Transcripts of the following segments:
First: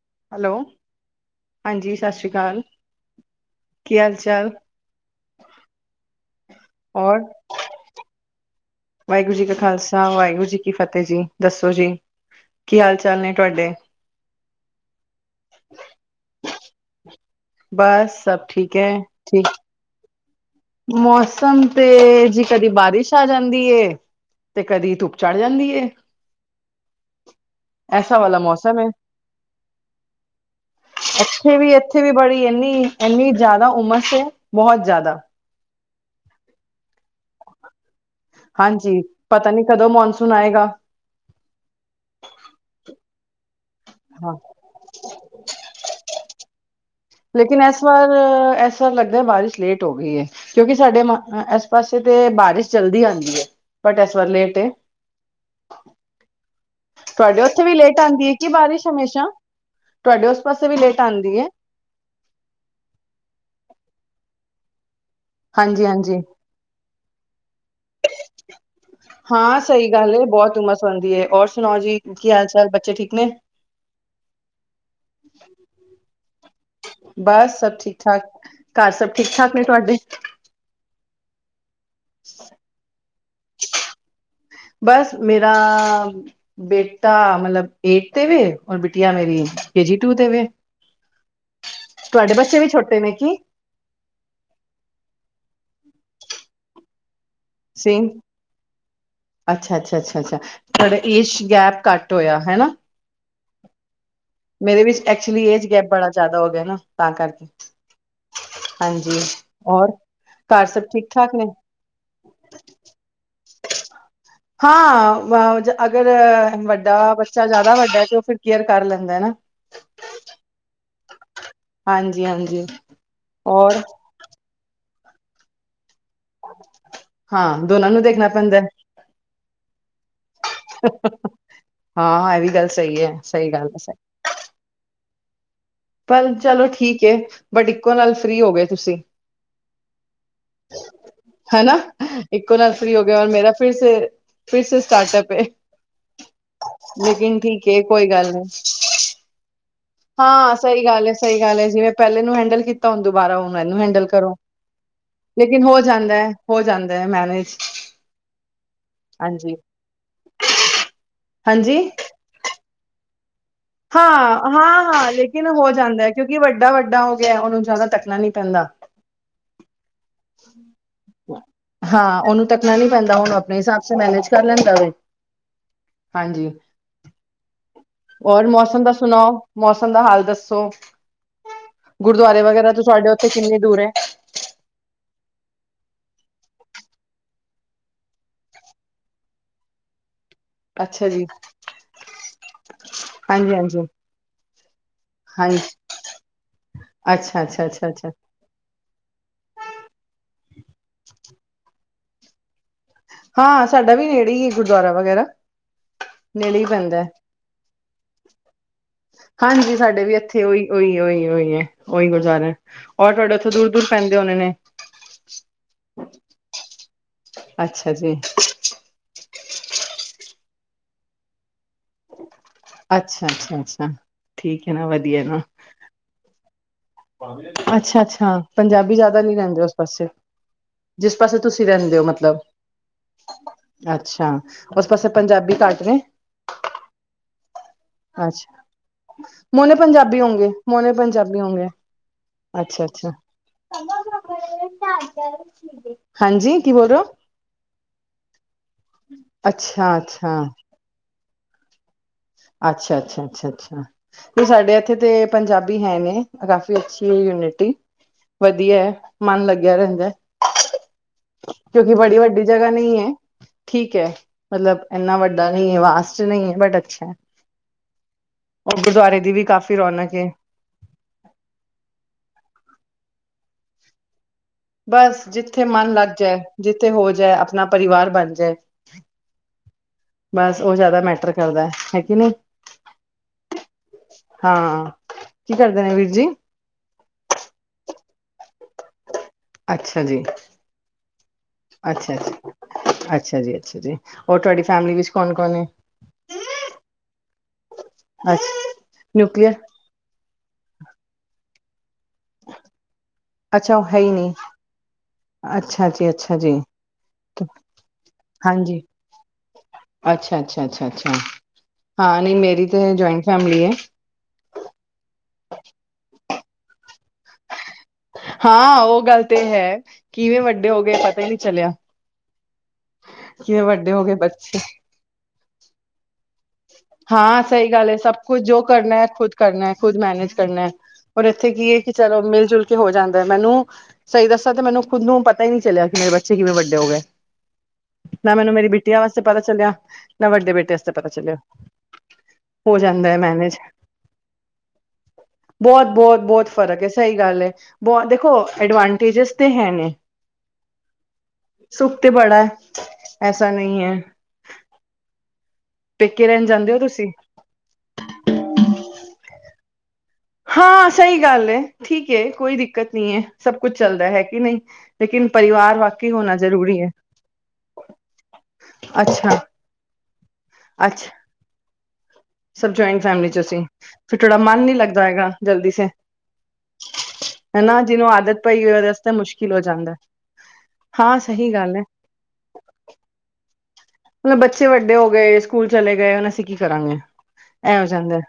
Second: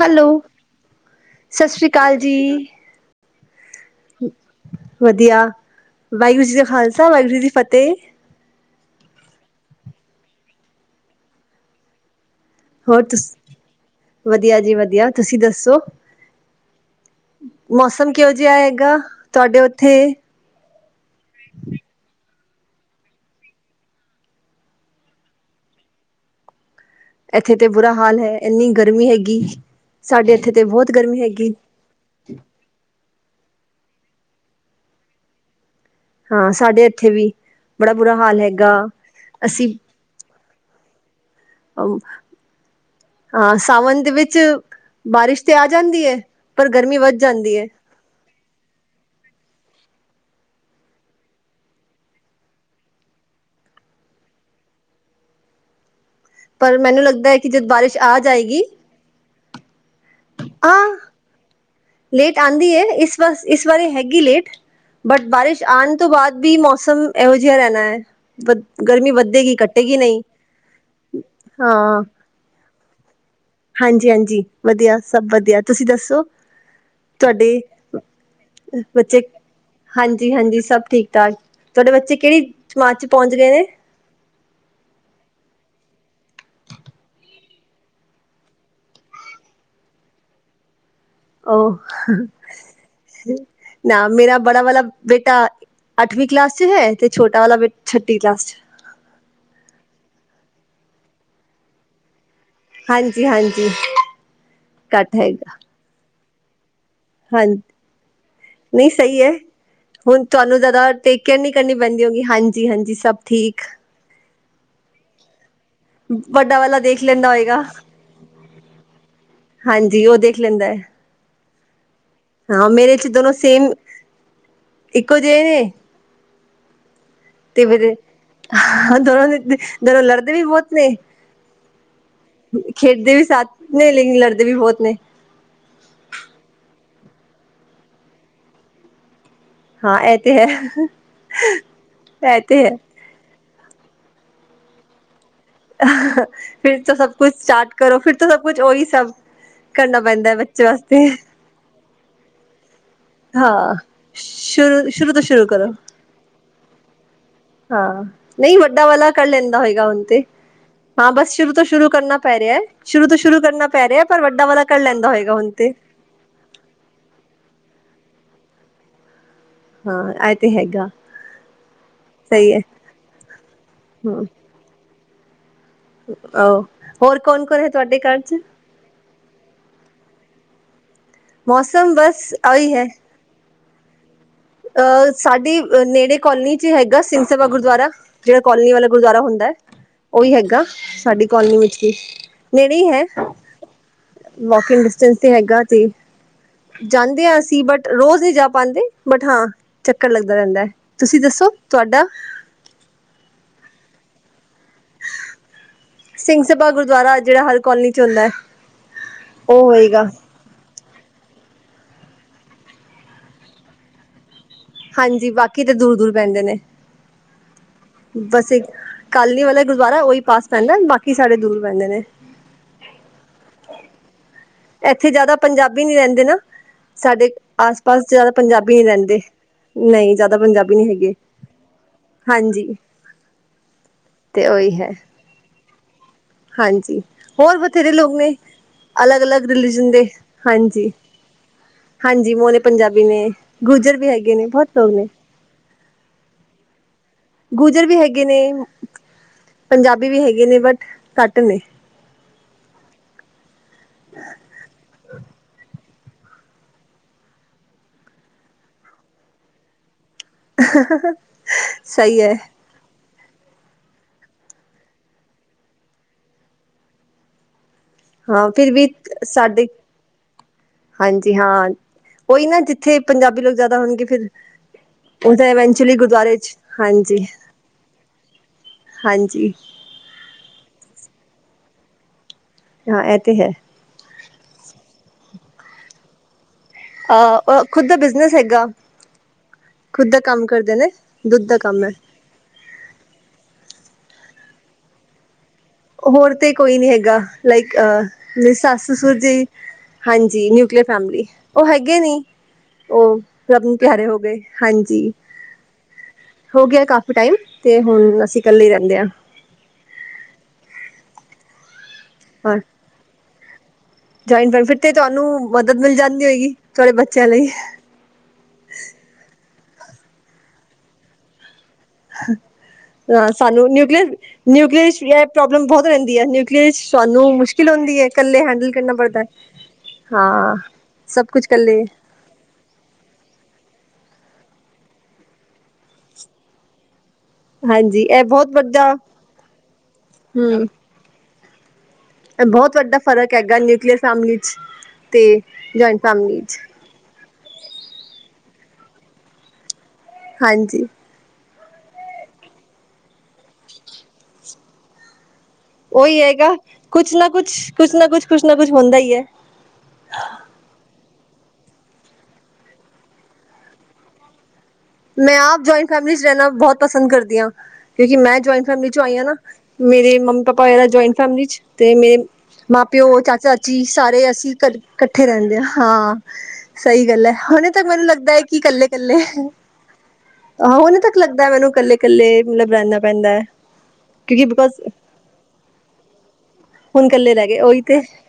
Hello ਸਤਿ ਸ੍ਰੀ ਅਕਾਲ ਜੀ। ਕੀ ਹਾਲ ਚਾਲ ਵਧੀਆ ਵਾਹਿਗੁਰੂ ਜੀ ਕਾ ਖ਼ਾਲਸਾ ਔਰ ਵਾਹਿਗੁਰੂ ਜੀ ਦੀ ਫਤਿਹ। ਵਾਹਿਗੁਰੂ ਜੀ ਕਾ ਖਾਲਸਾ ਵਾਹਿਗੁਰੂ ਜੀ ਕੀ ਫਤਿਹ ਜੀ ਦੱਸੋ ਜੀ। ਕੀ ਹਾਲ ਹੋਰ ਚਾਲ ਤੁਸ ਨੇ ਤੁਹਾਡੇ ਵਧੀਆ ਜੀ ਵਧੀਆ ਤੁਸੀਂ ਦੱਸੋ। ਮੌਸਮ ਬਸ ਕਿਹੋ ਸਭ ਜਿਹਾ ਠੀਕ ਹੈ ਹੈਗਾ ਠੀਕ ਤੁਹਾਡੇ ਉੱਥੇ। ਮੌਸਮ ਤੇ ਜੀ ਕਦੀ ਬਾਰਿਸ਼ ਆ ਜਾਂਦੀ ਤੇ ਕਦੀ ਧੁੱਪ ਚੜ ਜਾਂਦੀ। ਇੱਥੇ ਤੇ ਬੁਰਾ ਹਾਲ ਐਸਾ ਹੈ ਵਾਲਾ ਇੰਨੀ ਮੌਸਮ ਹੈ ਗਰਮੀ ਹੈਗੀ। ਸਾਡੇ ਇੱਥੇ ਤੇ ਬਹੁਤ ਗਰਮੀ ਹੈਗੀ, ਇੱਥੇ ਵੀ ਇੱਥੇ ਵੀ ਬੜੀ ਇੰਨੀ। ਇੰਨੀ ਜ਼ਿਆਦਾ ਉਮਰ ਸ ਬਹੁਤ ਜ਼ਿਆਦਾ। ਹਾਂ ਸਾਡੇ ਏ ਉੱਥੇ ਵੀ ਬੜਾ ਬੁਰਾ ਹਾਲ ਹੈਗਾ ਹਾਂਜੀ ਪਤਾ ਨੀ ਅਸੀਂ। ਕਦੋਂ ਮੌਨਸੂਨ ਆਏਗਾ ਅ ਹਾਂ ਸਾਵਨ ਦੇ ਹਾਂ ਵਿੱਚ। ਬਾਰਿਸ਼ ਤੇ ਆ ਜਾਂਦੀ ਹੈ, ਪਰ ਗਰਮੀ ਵੱਧ ਜਾਂਦੀ ਲੇਕਿਨ ਹੈ। ਇਸ ਵਾਰ ਇਸ ਵਾਰ ਲੱਗਦਾ ਬਾਰਿਸ਼ ਲੇਟ। ਹੋ ਗਈ ਹੈ ਕਿਉਂਕਿ ਸਾਡੇ ਮ ਐਸ ਪਾਸੇ ਤੇ ਬਾਰਿਸ਼ ਜਲਦੀ ਆਉਂਦੀ ਹੈ। ਪਟਿਆ ਸ ਵ ਲੇਟ ਹੈ [inaudible] ਪਰ ਮੈਨੂੰ ਲੱਗਦਾ ਹੈ ਤੁਹਾਡੇ ਕਿ ਉੱਥੇ ਜਦ ਵੀ ਬਾਰਿਸ਼ ਲੇਟ ਆ ਆਉਂਦੀ ਹੈ ਕਿ ਜਾਏਗੀ। ਬਾਰਿਸ਼ ਹਮੇਸ਼ਾ ਤੁਹਾਡੇ ਉਸ ਪਾਸੇ ਵੀ ਆਹ ਲੇਟ ਆਉਂਦੀ ਹੈ ਲੇਟ ਆਉਂਦੀ ਹੈ ਇਸ ਵ ਇਸ ਵਾਰੀ ਹੈਗੀ ਲੇਟ ਬਟ ਬਾਰਿਸ਼ ਹਾਂਜੀ ਆਉਣ ਤੋਂ ਹਾਂਜੀ ਬਾਅਦ ਵੀ ਮੌਸਮ ਇਹੋ ਜਿ ਜਿਹਾ ਰਹਿਣਾ ਹੈ ਵ ਗਰਮੀ ਵੱਧੇਗੀ ਹਾਂ ਸਹੀ ਕੱਟੇਗੀ ਗੱਲ ਨਹੀਂ ਹੈ ਬਹੁਤ ਉਮਸ ਹੁੰਦੀ ਹੈ ਔਰ ਸੁਣਾਓ ਜੀ ਹਾਂ। ਕੀ ਹਾਲ ਚਾਲ ਬੱਚੇ ਠੀਕ ਨੇ। ਹਾਂਜੀ ਹਾਂਜੀ ਵਧੀਆ ਸਭ ਵਧੀਆ ਤੁਸੀਂ ਦੱਸੋ। ਤੁਹਾਡੇ ਬਸ ਸਭ ਠੀਕ ਠਾਕ ਘਰ ਸਭ ਬੱਚੇ ਠੀਕ ਠਾਕ ਨੇ ਤੁਹਾਡੇ ਹਾਂਜੀ ਹਾਂਜੀ ਸਭ ਠੀਕ ਠਾਕ। ਤੁਹਾਡੇ ਬੱਚੇ ਕਿਹੜੀ ਜਮਾਤ ਚ ਪਹੁੰਚ ਗਏ ਨੇ। ਬਸ ਮੇਰਾ ਬੇਟਾ ਮਲਬ ਏਟ ਤੇ ਵੇ ਰ ਬਿਟਿਆ ਮੇਰੀ ਕੇਜੀ ਟੂ ਤੇ ਵੇ ਉਹ ਤੁਹਾਡੇ ਬੱਚੇ ਵੀ ਛੋਟੇ ਨੇ ਕੀ ਨਾ ਮੇਰਾ ਬੜਾ ਵਾਲਾ ਬੇਟਾ ਅੱਠਵੀਂ ਕਲਾਸ ਚ ਹੈ ਤੇ ਛੋਟਾ ਵਾਲਾ ਬੇ ਸੇਮ ਛੱਟੀ ਕਲਾਸ ਚ। ਬੜਾ ਏਸ਼ ਗੈਪ ਘੱਟ ਹੋਇਆ। ਹਨਾ ਹਾਂਜੀ, ਹਾਂਜੀ। ਮੇਰੇ ਵਿੱਚ ਘੱਟ ਐਕਚੁਲੀ ਹੈਗਾ ਏਜ ਗੈਪ ਬੜਾ ਜ਼ਿਆਦਾ ਹੋ ਗਿਆ ਨਾ ਤਾਂ ਕਰਕੇ। ਹ [inaudible] ਨਹੀਂ ਹਾਂਜੀ ਸਹੀ ਹੈ ਔਰ ਹੁਣ ਤੁਹਾਨੂੰ ਘਰ ਸਭ ਜ਼ਿਆਦਾ ਠੀਕ ਟੇਕ ਠਾਕ ਕੇਅਰ ਨੇ ਨਹੀਂ ਕਰਨੀ ਪੈਂਦੀ ਹੋਗੀ ਹਾਂਜੀ ਹਾਂਜੀ ਸਭ ਠੀਕ। [unintelligible] ਹਾਂ ਅਗਰ ਵਾਲਾ ਵੱਡਾ ਦੇਖ ਲੈਂਦਾ ਬੱਚਾ ਹੋਏਗਾ ਜ਼ਿਆਦਾ ਵੱਡਾ ਚ ਫ ਹਾਂਜੀ ਉਹ ਦੇਖ ਲੈਂਦਾ ਹੈ। ਹਾਂਜੀ ਹਾਂਜੀ ਹਾਂ ਮੇਰੇ ਚ ਦੋਨੋ ਸੇਮ ਔਰ ਇੱਕੋ ਜਿਹੇ ਨੇ। ਹਾਂ ਤੇ ਦੋਨਾਂ ਨੂੰ ਦੇਖਣਾ ਪੈਂਦਾ। ਜਦੋਂ ਲੜਦੇ ਵੀ ਬਹੁਤ ਨੇ। ਹਾਂ ਇਹ ਵੀ ਗੱਲ ਸਹੀ ਹੈ ਖੇਡਦੇ ਵੀ ਸਾਥ ਸਹੀ ਗੱਲ ਹੈ ਨੇ ਸਹੀ। ਲੇਕਿਨ ਲੜਦੇ ਵੀ ਬਹੁਤ ਨੇ। ਪਰ ਚਲੋ ਠੀਕ ਹੈ ਬਟ ਇੱਕੋ ਨਾਲ ਫ੍ਰੀ ਹੋ ਗਏ ਤੁਸੀਂ। ਹਾਂ ਇਹ ਤੇ ਹੈ ਹਨਾ ਇਹ ਇੱਕੋ ਤੇ ਨਾਲ ਹੈ ਫ੍ਰੀ ਹੋ ਗਏ ਔਰ ਮੇਰਾ ਫਿਰ ਫਿਰ ਸਟਾਰਟਅਪ ਫਿਰ ਤਾਂ ਸਭ ਕੁਛ ਲੇਕਿਨ ਠੀਕ ਸਟਾਰਟ ਕਰੋ ਕੋਈ ਫਿਰ ਤਾਂ ਗੱਲ ਸਭ ਨੀ ਕੁਛ ਉਹੀ ਸਭ ਕਰਨਾ ਪੈਂਦਾ ਹਾਂ ਬੱਚੇ ਸਹੀ ਵਾਸਤੇ ਗੱਲ ਹੈ ਸਹੀ ਗੱਲ ਹੈ ਜਿਵੇਂ ਪਹਿਲੇ ਨੂੰ ਹੈਂਡਲ ਕੀਤਾ। ਹੁਣ ਦੁਬਾਰਾ ਹਾਂ ਇਹਨੂੰ ਹੈਂਡਲ ਕਰੋ। ਸ਼ੁਰੂ ਸ਼ੁਰੂ ਤੋਂ ਸ਼ੁਰੂ ਲੇਕਿਨ ਕਰੋ ਹੋ ਜਾਂਦਾ, ਹੋ ਜਾਂਦਾ, ਮੈਨੇਜ। ਨਹੀਂ ਵੱਡਾ ਵਾਲਾ ਕਰ ਹਾਂਜੀ ਲੈਂਦਾ ਹੋਏਗਾ। ਹੁਣ ਤੇ ਹਾਂ। ਬਸ ਸ਼ੁਰੂ ਤੋਂ ਹਾਂਜੀ ਸ਼ੁਰੂ ਕਰਨਾ ਪੈ ਰਿਹਾ। ਸ਼ੁਰੂ ਤੋਂ ਸ਼ੁਰੂ ਕਰਨਾ ਪੈ ਰਿਹਾ ਪਰ ਵੱਡਾ ਹਾਂ- ਵਾਲਾ ਕਰ ਹਾਂ- ਲੈਂਦਾ ਹਾਂ ਹੋਏਗਾ ਲੇਕਿਨ ਹੁਣ ਹੋ ਤੇ ਜਾਂਦਾ। ਕਿਉਂਕਿ ਵੱਡਾ- ਵੱਡਾ ਹੋ ਗਿਆ ।ਉਹਨੂੰ ਜ਼ਿਆਦਾ ਤੱਕ ਣਾ ਨੀ ਪੈਂਦਾ। ਹਾਂ, ਇਹ ਤੇ ਹੈਗਾ। ਹਾਂ। ਉਹਨੂੰ ਸਹੀ ਹੈ ਤੱਕਣਾ ਨੀ ਪੈਂਦਾ। ਉਹਨੂੰ ਆਪਣੇ ਹਿਸਾਬ ਹਮ ਮੈਨੇਜ ਕਰ ਲੈਂਦਾ ਵ। ਆਹੋ ਹੋਰ ਕੌਣ -ਕੌਣ ਹੈ ਤੁਹਾਡੇ ਘਰ? ਚ ਹੋਰ ਮੌਸਮ ਦਾ ਸੁਣਾਓ, ਮੌਸਮ ਦਾ ਹਾਲ ਦੱਸੋ? ਮੌਸਮ ਬਸ ਗੁਰਦੁਆਰੇ ਵਗੈਰਾ ਆਹੀ ਤੋਂ ਹੈ ਤੁਹਾਡੇ ਉੱਥੇ ਕਿੰਨੀ ਦੂਰ ਹੈ? ਅਹ ਸਾਡੀ ਨੇੜੇ ਕਾਲੋਨੀ ਚ ਹੈਗਾ। ਸਿੰਘ ਸਭਾ ਗੁਰਦੁਆਰਾ ਜਿਹੜਾ ਕਾਲੋਨੀ ਵਾਲਾ ਗੁਰਦੁਆਰਾ ਹੁੰਦਾ। ਉਹੀ ਹੈਗਾ। ਅੱਛਾ ਜੀ ਸਾਡੀ ਕੋਲੋਨੀ ਵਿਚ ਵੀ, ਨੇੜ ਹੈ। ਹਾਂਜੀ ਹਾਂਜੀ ਵਾਕਿੰਗ ਡਿਸਟੈਂਸ ਤੇ ਹਾਂਜੀ ਹੈਗਾ ਤੇ, ਜਾਂਦੇ ਹ ਅੱਛਾ ਅਸੀਂ ਅੱਛਾ ਅੱਛਾ ਬਟ ਅੱਛਾ ਰੋਜ਼ ਨਹੀਂ ਜਾ ਪਾਉਂਦੇ। ਪ ਹਾਂ ਚੱਕਰ ਲੱਗਦਾ ਰਹਿੰਦਾ ਹੈ। ਤੁਸੀਂ ਦੱਸੋ ਤੁਹਾਡਾ ਹਾਂ। ਸਾਡਾ ਵੀ ਨੇੜੇ ਹੀ ਹੈ ਗੁਰਦੁਆਰਾ ਵਗੈਰਾ ਸਿੰਘ ਮਿਲ ਸਭਾ ਪੈਂਦਾ। ਗੁਰਦੁਆਰਾ ਜਿਹੜਾ ਹਰ ਕਲੋਨੀ ਚ ਹੁੰਦਾ ਹੈ ਉਹ ਹਾਂਜੀ। ਹੋਏਗਾ ਸਾਡੇ ਵੀ ਇੱਥੇ ਉਹੀ ਉਹੀ- ਉਹੀ- ਉਹੀ- ਉਹੀ ਗੁਜ਼ਾਰਾ ਔਰ ਤੁਹਾਡੇ ਉੱਥੋਂ ਦੂਰ- ਦੂਰ ਪੈਂਦੇ ਹੋਣੇ ਨੇ। ਹਾਂਜੀ ਬਾਕੀ ਤੇ ਦੂਰ ਦੂਰ ਪੈਂਦੇ ਨੇ ਅੱਛਾ ਜੀ। ਕੱਲ ਨੀ ਵਾਲਾ ਗੁਦਵਾਰਾ ਉਹੀ ਪਾਸ ਪੈਂਦਾ। ਬਾਕੀ ਸਾਡੇ ਦੂਰ ਪੈਂਦੇ ਨੇ। ਅੱਛਾ- ਅੱਛਾ- ਅੱਛਾ। ਠੀਕ ਹੈ ਨਾ ਇੱਥੇ ਵਧੀਆ ਜਿਆਦਾ ਨਾ ਪੰਜਾਬੀ ਨੀ ਰਹਿੰਦੇ ਨਾ। ਸਾਡੇ ਆਸ ਅੱਛਾ ਪਾਸ ਜ਼ਿਆਦਾ ਅੱਛਾ ਪੰਜਾਬੀ ਨਹੀਂ ਰਹਿੰਦੇ। ਜ਼ਿਆਦਾ ਉਸ ਪਾਸੇ ਨਹੀਂ ਜ਼ਿਆਦਾ ਪੰਜਾਬੀ ਨਹੀਂ ਹੈਗੇ। ਜਿਸ ਪਾਸੇ ਤੁਸੀਂ ਮਤਲਬ, ਹਾਂਜੀ ਅੱਛਾ। ਤੇ ਉਹੀ ਉਸ ਹੈ ਪਾਸੇ ਪੰਜਾਬੀ ਘਾਟ ਹਾਂਜੀ ।ਹੋਰ ਬਥੇਰੇ ਲੋਕ ਨੇ ਅੱਛਾ ਅਲੱਗ -ਅਲੱਗ ਮੋਨੇ ਰਿਲੀਜ਼ਨ ਦੇ ਪੰਜਾਬੀ ਹੋਂਗੇ ।ਹਾਂਜੀ। ਮੋਨੇ ਪੰਜਾਬੀ ਹੋਂਗੇ ਹਾਂਜੀ। ਮੋਲੇ ਅੱਛਾ ਪੰਜਾਬੀ ਅੱਛਾ ਨੇ, ਗੁਜਰ ਵੀ ਹੈਗੇ ਨੇ ਬਹੁਤ ਲੋਕ ਨੇ ਹਾਂਜੀ ਕੀ ਬੋਲ ਰਹੇ ਹੋ ਗੁਜਰ ਵੀ ਹੈਗੇ ਨੇ, ਅੱਛਾ ਪੰਜਾਬੀ ਵੀ ਅੱਛਾ ਹੈਗੇ ਨੇ, ਬਟ ਘੱਟ ਨੇ ਅੱਛਾ- ਅੱਛਾ- ਅੱਛਾ -ਅੱਛਾ ਤੇ ਸਾਡੇ ਇੱਥੇ ਤੇ ਪੰਜਾਬੀ ਹੈ ਨੇ। ਕਾਫੀ ਅੱਛੀ ਯੂਨਿਟੀ, ਵਧੀਆ। ਮਨ ਲੱਗਿਆ ਰਹਿੰਦਾ ਹੈ। ਕਿਉਂਕਿ ਬੜੀ ਸਹੀ ਹੈ ਵੱਡੀ ਜਗ੍ਹਾ ਨਹੀਂ ਹੈ। ਠੀਕ ਹੈ। ਮਤਲਬ ਇਨਾ ਵੱਡਾ ਨਹੀਂ ਹੈ। ਵਾਸ ਚ ਨਹੀਂ ਹੈ ਬਟ ਅੱਛਾ। ਹਾਂ। ਫਿਰ ਔਰ ਵੀ ਗੁਰਦੁਆਰੇ ਦੀ ਵੀ ਸਾਡੇ ਕਾਫ਼ੀ ਰੌਣਕ ਹੈ ਹਾਂਜੀ। ਹਾਂ, ਉਹੀ ਨਾ ਜ ਇੱਥੇ ਪੰਜਾਬੀ ਲੋਕ ਜ਼ਿਆਦਾ ਹੋਣਗੇ। ਫਿਰ ਬਸ ਉਥੇ ਜਿੱਥੇ ਮਨ ਇਵੈਂਚੁਲੀ ਲੱਗ ਗੁਰਦੁਆਰੇ ਜਾਏ। ਚ ਜਿੱਥੇ ਹੋ ਹਾਂਜੀ ਜਾਏ, ਆਪਣਾ ਪਰਿਵਾਰ ਬਣ ਜਾਏ। ਹਾਂਜੀ। ਬਸ ਉਹ ਜ਼ਿਆਦਾ ਮੈਟਰ ਕਰਦਾ। ਹੈਗੀ ਨਹੀਂ। ਹਾਂ। ਇਹ ਤੇ ਹੈ। ਹਾਂ, ਕੀ ਕਰਦੇ ਨੇ ਵੀਰ ਜੀ। ਅਹ ਖੁਦ ਦਾ ਬਿਜਨਸ ਹੈਗਾ। ਅੱਛਾ ਖੁਦ ਦਾ ਜੀ। ਕੰਮ ਕਰਦੇ ਨੇ ਦੁੱਧ ਦਾ ਕੰਮ ਹੈ ਅੱਛਾ- ਅੱਛਾ- ਅੱਛਾ ਜੀ। ਅੱਛਾ ਜੀ। ਹੋਰ ਤੁਹਾਡੀ ਫੈਮਿਲੀ ਵਿੱਚ ਕੌਣ ਕੌਣ ਏ ਹੋਰ ਤੇ ਕੋਈ ਨੀ ਹੈਗਾ। ਲਾਈਕ ਅਹ ਅੱਛਾ ਸੱਸ- ਸੁਰ ਜੀ ਨਿਊਕਲੀਅਰ ਹਾਂਜੀ। ਨਿਊਕਲੀਅਰ ਫੈਮਲੀ ਉਹ ਹੈਗੇ ਨੀ। ਉਹ ਸਭ ਅੱਛਾ ਨੂੰ ਉਹ ਹੈ ਪਿਆਰੇ ਹੀ ਹੋ ਨਹੀਂ ਗਏ। ਹਾਂਜੀ। ਅੱਛਾ ਜੀ ਅੱਛਾ ਜੀ ਹੋ ਗਿਆ ਕਾਫੀ ਟਾਈਮ ਤੇ ਹੁਣ ਅਸੀਂ ਇਕੱਲੇ ਹਾਂਜੀ ਰਹਿੰਦੇ ਆ। ਅੱਛਾ- ਅੱਛਾ- ਅੱਛਾ- ਅੱਛਾ ਹਾਂ। ਨਹੀਂ ਮੇਰੀ ਤੇ ਜੋਇੰਟ ਫੈਮਲੀ ਹੈ। ਜੋਇੰਟ ਬੈਫਿਟ ਤੇ ਤੁਹਾਨੂੰ ਮਦਦ ਮਿਲ ਜਾਂਦੀ ਹੋਏਗੀ। ਤੁਹਾਡੇ ਬੱਚਿਆਂ ਲਈ ਹਾਂ, ਉਹ ਗੱਲ ਤੇ ਹੈ। ਕਿਵੇਂ ਵੱਡੇ ਹੋ ਗਏ ਪਤਾ ਹੀ ਨਹੀ ਚਲੀਆਂ? ਹਾਂ ਅ ਸਾਨੂੰ ਹੋ ਨਿਊਕਲੀਅਸ, ਗਏ ਬੱਚੇ ਨਿਊਕਲੀਅਸ ਪ੍ਰੋਬਲਮ ਬਹੁਤ ਰਹਿੰਦੀ ਹੈ। ਨਿਊਕਲੀਅਸ ਸਾਨੂੰ ਮੁਸ਼ਕਿਲੁੰ ਹਲੇ ਸਭ ਕੁਛ ਜੋ ਕਰਨਾ ਹੈ, ਖੁਦ ਕਰਨਾ ਹੈ, ਖੁਦ ਮੈਨੇਜ ਹਾਂ ਕਰਨਾ ਹੈ ਔਰ ਸਭ ਕੁਛ ਇੱਥੇ ਕੀ ਹੈ ਇਕੱਲੇ ਕਿ ਚਲੋ ਮਿਲ ਜੁਲ ਕੇ ਹੋ ਜਾਂਦਾ। ਮੈਨੂੰ, ਸਹੀ ਦੱਸਾ ਤੇ ਮੈਨੂੰ ਖੁਦ ਨੂੰ ਪਤਾ ਹੀ ਨਹੀਂ ਚਲਿਆ ਕਿ ਮੇਰੇ ਬੱਚੇ ਕਿਵੇਂ ਵੱਡੇ ਹੋ ਗਏ। ਹਾਂਜੀ ਇਹ ਨਾ ਮੈਨੂੰ ਬਹੁਤ ਮੇਰੀ ਵੱਡਾ ਬਿਟੀਆਂ ਵਾਸਤੇ ਪਤਾ ਚੱਲਿਆ, ਨਾ ਵੱਡੇ ਬੇਟੇ ਵਾਸਤੇ ਪਤਾ ਚੱਲਿਆ। ਐ ਬਹੁਤ ਹੋ ਵੱਡਾ ਜਾਂਦਾ ਹੈ ਫ਼ਰਕ ਮੈਨੇਜ ਹੈਗਾ ਨਿਊਕਲੀਅਰ ਫਮਲੀ ਚ ਤੇ ਬਹੁਤ- ਜੁਆਇੰਟ ਬਹੁਤ ਫੈਮਿਲੀ -ਬਹੁਤ ਚ ਫ਼ਰਕ ਸਹੀ ਗੱਲ ਏ। ਬਹੁਤ ਦੇਖੋ ਐਡਵਾਂਟੇਜਿਸ ਤੇ ਹੈ ਨੇ ਹਾਂਜੀ। ਸੁਖ ਤੇ ਬੜਾ ਹੈ ਐਸਾ ਨਹੀਂ ਹੈ। ਉਹੀ ਪੇਕੇ ਰਹਿਣ ਹੈਗਾ। ਜਾਂਦੇ ਹੋ ਤੁਸੀਂ ਕੁਛ ਨਾ ਕੁਛ, ਕੁਛ ਨਾ ਕੁਛ, ਕੁਛ ਨਾ ਕੁਛ ਹੁੰਦਾ ਹੀ ਹੈ। ਹਾਂ। ਸਹੀ ਗੱਲ ਹੈ। ਠੀਕ ਹੈ, ਕੋਈ ਦਿੱਕਤ ਨਹੀਂ ਹੈ, ਸਭ ਕੁੱਛ ਚੱਲਦਾ ਹੈ। ਕਿ ਨਹੀਂ ਲੇਕਿਨ ਮੈਂ ਆਪ ਪਰਿਵਾਰ ਜੋਇੰਟ ਵਾਕਈ ਫੈਮਿਲੀ ਚ ਹੋਣਾ ਰਹਿਣਾ ਬਹੁਤ ਜ਼ਰੂਰੀ ਹੈ ਪਸੰ ਕਰਦੀ ਹਾਂ, ਕਿਉਂਕਿ ਮੈਂ ਜੋਇੰਟ ਫੈਮਿਲੀ ਚੋ ਆਈ ਆਂ ਨਾ ਅੱਛਾ ਮੇਰੇ ਮਮੀ ਪਾਪਾ ਹੋਏ ਨਾ, ਅੱਛਾ ਜੋਇੰਟ ਫੈਮਿਲੀ ਚ ਤੇ ਮੈਂ ਸਭ ਮਾਂ- ਜੁਆਇੰਟ ਪਿਓ, ਫੈਮਿਲੀ ਚਾਚਾ- ਚ ਅਸੀਂ ਚਾਚੀ ਫਿਰ ਸਾਰੇ ਥੋੜਾ ਅਸੀਂ ਮਨ ਨੀ ਲੱਗਦਾ ਇਕੱਠੇ ਹੈਗਾ ਰਹਿੰਦੇ ਜਲਦੀ ਸੇ ਹਾਂ। ਸਹੀ ਗੱਲ ਹੈ। ਹੁਣੇ ਹਨਾ ਤੱਕ ਮੈਨੂੰ ਜਿਹਨੂੰ ਲੱਗਦਾ ਹੈ, ਆਦਤ ਕਿ ਪਈ ਹੋਏ ਇਕੱਲੇ ਰਸਤੇ ਕੱਲੇ ਮੁਸ਼ਕਿਲ ਹੋ ਜਾਂਦਾ ਆਹੋ ਉਹਨੇ ਤੱਕ ਹਾਂ ਲੱਗਦਾ ਸਹੀ ਮੈਨੂੰ ਗੱਲ ਹੈ ਕੱਲੇ ਕੱਲੇ, ਮਤਲਬ ਰਹਿਣਾ ਪੈਂਦਾ ਹੈ ਹੁਨ ਕਿਉਂਕਿ ਬੱਚੇ ਬਿਕੋਜ ਵੱਡੇ ਹੋ ਗਏ। ਸਕੂਲ ਚਲੇ ਗਏ। ਹੁਨ ਅਸੀ ਕੀ ਕਰਾਂਗੇ ਹੁਣ ਕੱਲੇ ਰਹਿ ਗਏ। ਐ ਉਹੀ ਹੋ ਤੇ ਜਾਂਦਾ ਹੈ।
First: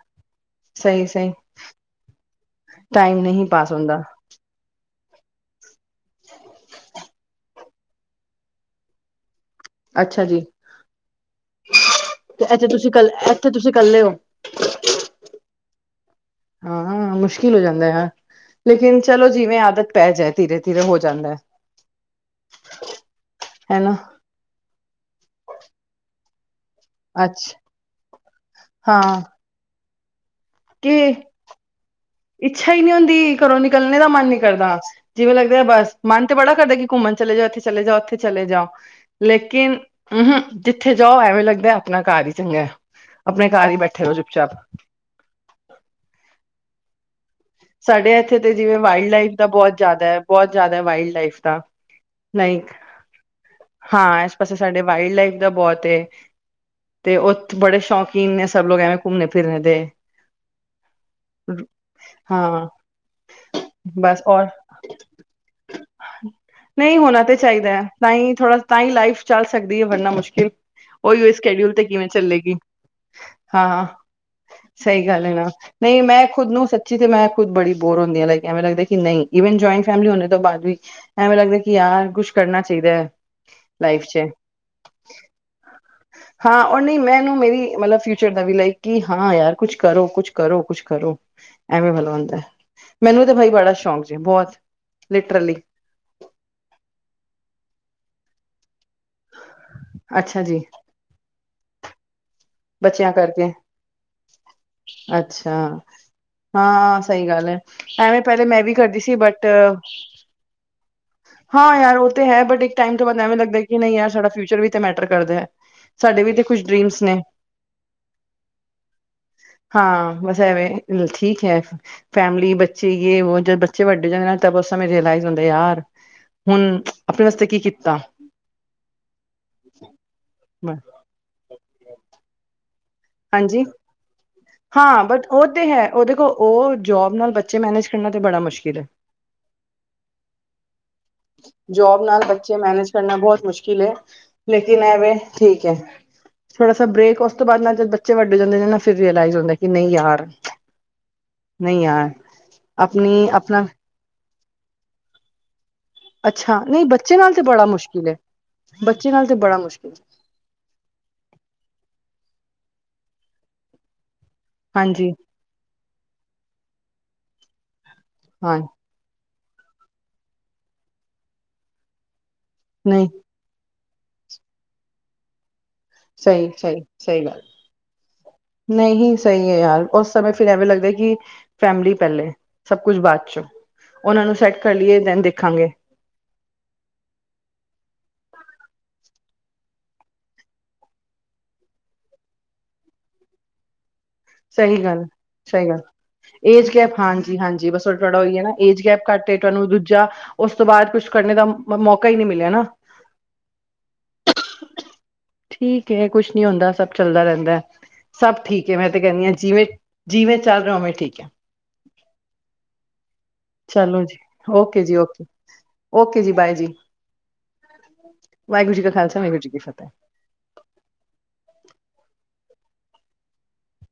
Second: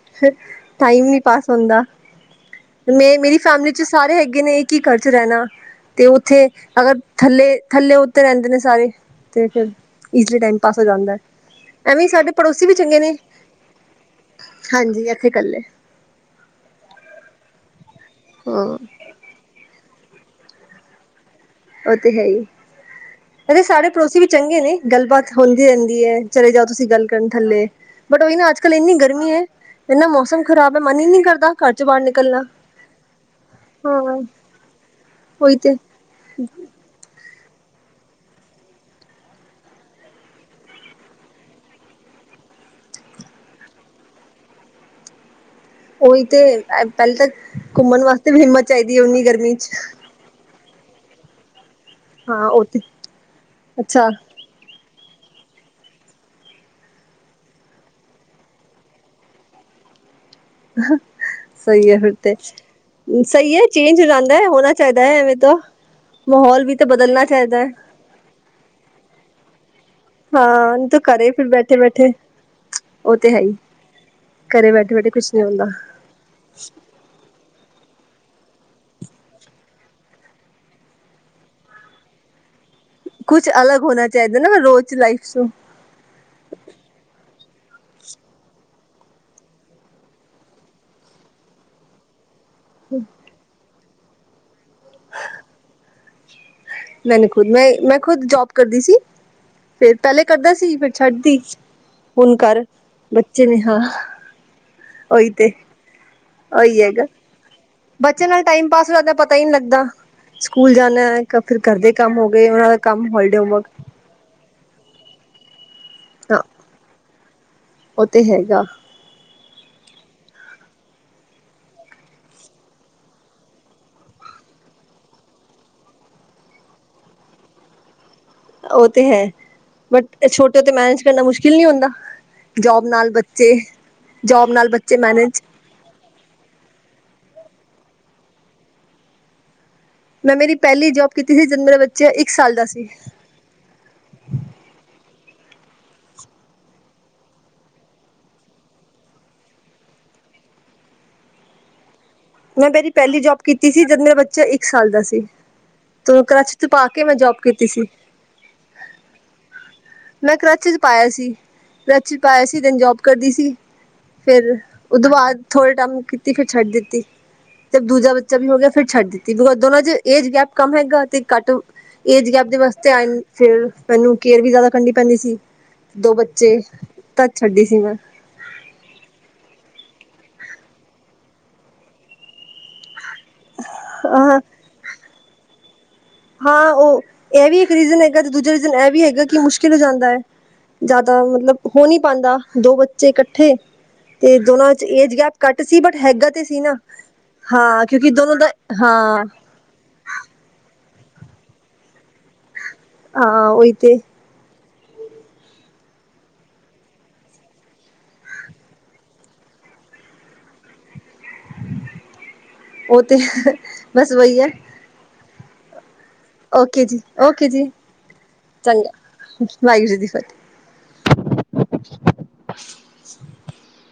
ਟਾਈਮ ਸਹੀ ਨੀ ਸਹੀ ਪਾਸ ਹੁੰਦਾ। ਮੈਂ ਟਾਈਮ ਮੇਰੀ ਨਹੀਂ ਫੈਮਿਲੀ ਪਾਸ ਚ ਹੁੰਦਾ ਸਾਰੇ ਹੈਗੇ ਨੇ ਇਹ ਕੀ ਕਰਦੇ ਰਹਿਣਾ ਤੇ ਉੱਥੇ ਅਗਰ ਥੱਲੇ- ਥੱਲੇ -ਉੱਤੇ ਰਹਿੰਦੇ ਨੇ ਸਾਰੇ ਅਤੇ ਫਿਰ ਅੱਛਾ ਈਜ਼ਲੀ ਜੀ ਟਾਈਮ ਪਾਸ ਹੋ ਜਾਂਦਾ। ਐਵੇਂ ਹੀ ਸਾਡੇ ਪੜੋਸੀ ਇੱਥੇ ਵੀ ਤੁਸੀਂ ਚੰਗੇ ਕੱਲ ਨੇ। ਤੇ ਇੱਥੇ ਤੁਸੀਂ ਕੱਲੇ ਹੋ? ਤੇ ਐਹ ਹਮ-ਹਮ ਮੁਸ਼ਕਿਲ ਹੋ ਜਾਂਦਾ ਆ। ਹਾਂ ਲੇਕਿਨ ਚਲੋ ਜਿਵੇਂ ਆਦਤ ਪੈ ਜਾਏ। ਧੀਰੇ- ਧੀਰੇ ਹੋ ਜਾਂਦਾ ਐ। ਉਹ ਤੇ ਹੈ ਹੀ। ਹੈ ਸਾਡੇ ਹਨਾ ਪੜੋਸੀ ਵੀ ਚੰਗੇ ਨੇ ਗੱਲਬਾਤ ਹੁੰਦੀ ਰਹਿੰਦੀ ਹੈ। ਚਲੇ ਜਾਓ ਤੁਸੀਂ ਗੱਲ ਕਰਨ ਅੱਛਾ ਥੱਲੇ, ਬਟ ਉਹੀ ਨਾ ਅੱਜ ਕੱਲ ਇੰਨੀ ਹਾਂ ਗਰਮੀ ਹੈ। ਇੰਨਾ ਮੌਸਮ ਖਰਾਬ ਹੈ। ਮਨ ਹੀ ਕਿ ਨੀ ਕਰਦਾ ਘਰ ਚ ਬਾਹਰ ਨ ਇੱਛਾ ਹੀ ਨੀ ਹੁੰਦੀ। ਘਰੋਂ ਨਿਕਲਣੇ ਦਾ ਮਨ ਨੀ ਕਰਦਾ। ਜਿਵੇਂ ਉਹੀ ਲੱਗਦਾ ਤੇ ਬਸ ਮਨ ਤੇ ਬੜਾ ਕਰਦਾ ਕਿ ਘੁੰਮਣ ਚਲੇ ਜਾਓ, ਇੱਥੇ ਚਲੇ ਜਾਓ, ਉੱਥੇ ਚਲੇ ਜਾਓ, ਲੇਕਿਨ ਹਮਮ ਜਿੱਥੇ ਜਾਓ, ਐਵੇਂ ਲੱ ਲੱਗਦਾ ਆਪਣਾ ਘਰ ਹੀ ਚੰਗਾ ਐ। ਆਪਣੇ ਘਰ ਹੀ ਬੈਠੇ ਰਹੋ ਚੁੱਪ- ਚਾਪ ਉਹੀ ਤੇ ਪਹਿਲਾਂ ਤਾਂ ਘੁੰਮਣ ਸਾਡੇ ਵਾਸਤੇ ਇੱਥੇ ਵੀ ਤੇ ਹਿੰਮਤ ਜਿਵੇਂ ਚਾਹੀਦੀ ਹੈ ਵਾਈਲਡ ਉਨੀ ਲਾਈਫ ਦਾ ਗਰਮੀ ਚ ਬਹੁਤ ਜ਼ਿਆਦਾ ਹੈ। ਬਹੁਤ ਜ਼ਿਆਦਾ ਵਾਈਲਡ ਲਾਈਫ ਦਾ ਹਾਂ ਉਹ ਲਾਈਕ, ਤੇ ਅੱਛਾ ਹਾਂ। ਇਸ ਪਾਸੇ ਸਾਡੇ ਵਾਈਲਡ ਲਾਈਫ ਦਾ ਬਹੁਤ ਏ। ਤੇ ਉਹ ਬੜੇ ਸ਼ੌਕੀਨ ਨੇ ਸਭ ਲੋਕ ਐਵੇਂ ਘੁੰਮਨੇ ਫਿਰਨ ਦੇ ਸਹੀ ਹੈ ਫਿਰ ਹਾਂ ਸਹੀ ਹੈ ਚੇਂਜ ਹੋ ਬਸ ਜਾਂਦਾ ਔਰ ਹੈ। ਹੋਣਾ ਚਾਹੀਦਾ ਹੈ। ਐਵੇਂ ਤਾ ਨਹੀਂ ਹੋਣਾ ਤੇ ਚਾਹੀਦਾ ਹੈ। ਤਾਂ ਹੀ ਥੋੜਾ ਤਾਂ ਹੀ ਲਾਈਫ ਚੱਲ ਸਕਦੀ। ਇਹੋ ਕਰਨਾ ਮੁਸ਼ਕਿਲ, ਹਾਂ ਨਹੀਂ ਤਾਂ ਘਰੇ ਉਹੀ ਫਿਰ ਸ਼ਡਿਊਲ ਬੈਠੇ ਤੇ ਕਿਵੇਂ ਬੈਠੇ ਚੱਲੇਗੀ। ਉਹ ਤੇ ਹੈ ਹੀ ਹਾਂ- ਹਾਂ ਘਰੇ ਬੈਠੇ ਸਹੀ ਬੈਠੇ ਗੱਲ ਕੁਛ ਹੈ ਨਹੀਂ ਨਾ। ਹੁੰਦਾ ਨਹੀਂ, ਮੈਂ ਖੁਦ ਨੂੰ ਸੱਚੀ ਤੇ ਮੈਂ ਖੁਦ ਬੜੀ ਬੋਰ ਹੁੰਦੀ ਹਾਂ ਲਾਈਕ ਐਵੇਂ ਲੱਗਦਾ ਕਿ ਨਹੀ, ਜਿਵੇ ਜੁਇੰਟ ਫੈਮਿਲੀ ਹੋਣੇ ਤੋਂ ਬਾਅਦ ਵੀ ਐਵੇਂ ਲੱਗਦਾ ਕਿ ਯਾਰ ਕੁਛ ਕਰਨਾ ਚ ਕਰੀ ਦਾ, ਕੁਛ ਅਲੱਗ ਲਾਈਫ ਹੋਣਾ ਚ, ਚਾਹੀਦਾ ਨਾ ਰੋਜ਼ ਲਾਈਫ ਚ ਹਾਂ। ਉਹ ਨਹੀਂ ਮੈਂਨੂੰ ਮੇਰੀ ਕੀ ਮਤਲਬ ਫਿਊਚਰ ਦਾ ਵੀ ਲਾਈਕ ਕਿ ਹਾਂ ਯਾਰ ਕੁਛ ਕਰੋ, ਕੁਛ ਕਰੋ, ਕੁਛ ਕਰੋ। ਐਵੇਂ ਵੱਲ ਹੁੰਦਾ। ਮੈਨੂੰ ਤੇ ਬਾਈ ਬੜਾ ਸ਼ੌਕ ਬਹੁਤ, ਲਿਟਰਲੀ ਮੈਨੂੰ ਖੁਦ ਮੈਂ- ਮੈਂ ਖੁਦ ਜੋਬ ਕਰਦੀ ਸੀ। ਫਿਰ ਪਹਿਲੇ ਅੱਛਾ ਕਰਦਾ ਜੀ ਸੀ। ਫਿਰ ਛੱਡਦੀ ਹੁਣ ਘਰ ਬੱਚਿਆਂ ਬੱਚੇ ਕਰਕੇ ਨੇ ਹਾਂ। ਉਹੀ ਤੇ ਅੱਛਾ। ਉਹੀ ਹਾਂ, ਹੈਗਾ ਸਹੀ ਗੱਲ ਹੈ। ਐਵੇਂ ਬੱਚੇ ਨਾਲ ਪਹਿਲੇ ਮੈਂ ਟਾਈਮ ਵੀ ਪਾਸ ਹੋ ਕਰਦੀ ਜਾਂਦਾ ਸੀ। ਪਤਾ ਹੀ ਬਟ ਨਹੀਂ ਲੱਗਦਾ ਸਕੂਲ ਜਾਣਾ ਹੈ ਫਿਰ ਹਾਂ। ਘਰ ਦੇ ਯਾਰ ਉਹ ਕੰਮ ਤੇ ਹੋ ਹੈ ਗਏ ਬਟ ਉਹਨਾਂ ਇੱਕ ਦਾ ਟਾਈਮ ਤੋਂ ਕੰਮ ਬਾਅਦ ਐਵੇਂ ਹੋਲੀਡੇ ਲੱਗਦਾ ਹੋਮਵਰਕ ਕਿ ਨਹੀਂ ਯਾਰ ਸਾਡਾ ਫਿਊਚਰ ਵੀ ਮੈਟਰ ਕਰਦਾ। ਸਾਡੇ ਵੀ ਹਾਂ ਤੇ ਕੁਛ ਡਰੀਮਸ ਨੇ ਉਹ ਤੇ ਹੈਗਾ। ਹਾਂ ਬਸ ਐਵੇਂ ਠੀਕ ਹੈ ਫੈਮਿਲੀ ਬੱਚੇ ਯੇ ਵੋ ਜੱਦ ਬੱਚੇ ਵੱਡੇ ਹੋ ਜਾਂ ਮੈਂ ਬਸ ਉਸ ਸਮੇਂ ਰਲਾਈਜ਼ ਹੁੰਦਾ ਯਾਰ, ਹੁਣ ਆਪਣੇ ਵਾਸਤੇ ਕੀ ਕੀਤਾ। ਉਹ ਤੇ ਹੈ ਬਟ ਛੋਟੇ ਉੱਤੇ ਮੈਨੇਜ ਕਰਨਾ ਮੁਸ਼ਕਿਲ ਨੀ ਹੁੰਦਾ। ਜੌਬ ਹਾਂਜੀ, ਬੱਚੇ ਹਾਂ ਬਟ ਮੈਨੇਜ ਉਹ ਤੇ ਹੈ ਉਹ ਦੇਖੋ ਉਹ ਜੋਬ ਨਾਲ ਬੱਚ ਤੇ ਮੈਨੇਜ ਕਰਨਾ ਤੇ ਬੜਾ ਮੁਸ਼ਕਿਲ ਏ। ਮੈਂ ਮੇਰੀ ਪਹਿਲੀ ਜੋਬ ਕੀਤੀ ਸੀ ਜਦ ਮੇਰਾ ਜੋਬ ਬੱਚਾ ਨਾਲ ਇੱਕ ਸਾਲ ਬੱਚੇ ਦਾ ਸੀ ਮੈਨੇਜ ਕਰਨਾ ਬਹੁਤ ਮੁਸ਼ਕਿਲ ਐ ਲੇਕਿਨ ਐਵੇਂ ਠੀਕ ਐ। ਥੋੜਾ ਸਾ ਬ੍ਰੇਕ, ਉਸ ਤੋਂ ਬਾਅਦ ਨਾ ਜਦ ਬੱਚੇ ਵੱਡੇ ਜਾਂਦੇ ਨੇ ਨਾ ਫਿਰ ਰੀਅਲਾਈਜ਼ ਹੁੰਦਾ ਕਿ ਨਹੀਂ ਯਾਰ ਨਹੀਂ ਯਾਰ। ਮੈਂ ਮੇਰੀ ਪਹਿਲੀ ਆਪਣੀ ਜੋਬ ਆਪਣਾ ਕੀਤੀ ਸੀ, ਜੱਦ ਮੇਰਾ ਬੱਚਾ ਇੱਕ ਸਾਲ ਦਾ ਸੀ। ਤੇ ਕਰਚ ਅੱਛਾ ਤੋਂ ਪਾ ਨਹੀਂ ਕੇ ਮੈਂ ਬੱਚੇ ਨਾਲ ਜੋਬ ਤੇ ਬੜਾ ਕੀਤੀ ਸੀ। ਮੁਸ਼ਕਿਲ ਹੈ ਬੱਚੇ ਨਾਲ ਤੇ ਬੜਾ ਮੁਸ਼ਕਿਲ ਮੈਂ ਕਰਚ ਚ ਪਾਇਆ ਸੀ। ਕਰਚ ਪਾਇਆ ਸੀ, ਦਿਨ ਜੋਬ ਕਰਦੀ ਸੀ। ਫੇਰ ਹਾਂਜੀ ਉਹਦੋਂ ਬਾਅਦ ਥੋੜੇ ਟੇਮ ਕੀਤੀ, ਫਿਰ ਛੱਡ ਦਿੱਤੀ। ਤੇ ਦੂਜਾ ਬੱਚਾ ਵੀ ਹੋ ਹਾਂ ਗਿਆ, ਫਿਰ ਛੱਡ ਦਿੱਤੀ ਦੋਨਾਂ ਚ ਏਜ ਗੈਪ ਕੰਮ ਹੈਗਾ ਤੇ ਘੱਟ ਏਜ ਗੈਪ ਦੇ ਵਾਸਤੇ ਆ, ਨਹੀਂ ਫੇਰ ਮੈਨੂੰ ਕੇਅਰ ਵੀ ਜ਼ਿਆਦਾ ਕਰਨੀ ਪੈਂਦੀ ਸੀ। ਦੋ ਸਹੀ, ਬੱਚੇ ਸਹੀ, ਸਹੀ ਤਦ ਗੱਲ ਛੱਡੀ ਸੀ ਮੈਂ ਨਹੀਂ ਸਹੀ ਐ ਯਾਰ ਉਸ ਸਮੇਂ ਫਿਰ ਐਵੇਂ ਲਗਦਾ ਕਿ ਫੈਮਿਲੀ ਪਹਿਲੇ, ਸਭ ਕੁਛ ਬਾਅਦ ਉਹਨਾਂ ਨੂੰ ਅ ਸੈਂਟ ਕਰ ਲਈਏ ਦੇਨ ਦੇਖਾਂਗੇ। ਹਾਂ, ਉਹ ਇਹ ਵੀ ਇੱਕ ਰੀਜ਼ਨ ਹੈਗਾ ਤੇ ਦੂਜਾ ਰੀਜ਼ਨ ਇਹ ਵੀ ਹੈਗਾ ਕਿ ਮੁਸ਼ਕਿਲ ਹੋ ਜਾਂਦਾ। ਜ਼ਿਆਦਾ ਮਤਲਬ ਹੋ ਨੀ ਪਾਂਦਾ, ਦੋ ਬੱਚੇ ਇਕੱਠੇ ਤੇ ਦੋਨਾਂ ਚ ਸਹੀ ਗੱਲ ਏਜ ਗੈਪ ਘੱਟ ਸਹੀ ਸੀ ਗੱਲ ਬਟ ਹੈਗਾ ਤੇ ਸੀ ਏਜ ਨਾ ਗੈਪ ਹਾਂ ਕਿਉਂਕਿ ਦੋਨੋ ਦਾ ਹਾਂ ਕਰ ਤੇ ਤੁਹਾਨੂੰ ਦੂਜਾ, ਉਸ ਤੋਂ ਬਾਅਦ ਕੁਛ ਕਰਨ ਦਾ ਮੌਕਾ ਹੀ ਨਹੀਂ ਮਿਲਿਆ ਨਾ ਹਾਂ ਉਹੀ ਤੇ ਠੀਕ ਐ। ਕੁਛ ਨੀ ਹੁੰਦਾ, ਸਭ ਚਲਦਾ ਰਹਿੰਦਾ। ਸਭ ਠੀਕ ਏ, ਮੈਂ ਤੇ ਕਹਿੰਦੀ ਹਾਂ ਜਿਵੇਂ, ਜਿਵੇਂ ਚੱਲ ਰਿਹਾ ਹੋਵੇਂ ਠੀਕ ਹੈ। ਉਹ ਤੇ ਚਲੋ ਬਸ ਜੀ ਵਹੀ ਆ ਓਕੇ ਜੀ ਓਕੇ ਓਕੇ ਜੀ ਬਾਏ ਓਕੇ ਜੀ, ਓਕੇ ਜੀ। ਵਾਹਿਗੁਰੂ ਜੀ ਕਾ ਚੰਗਾ, ਖਾਲਸਾ ਜੀ ਕੀ ਫਤਿਹ ਵਾਹਿਗੁਰੂ ਦੀ ਫਤਿਹ। [inaudible]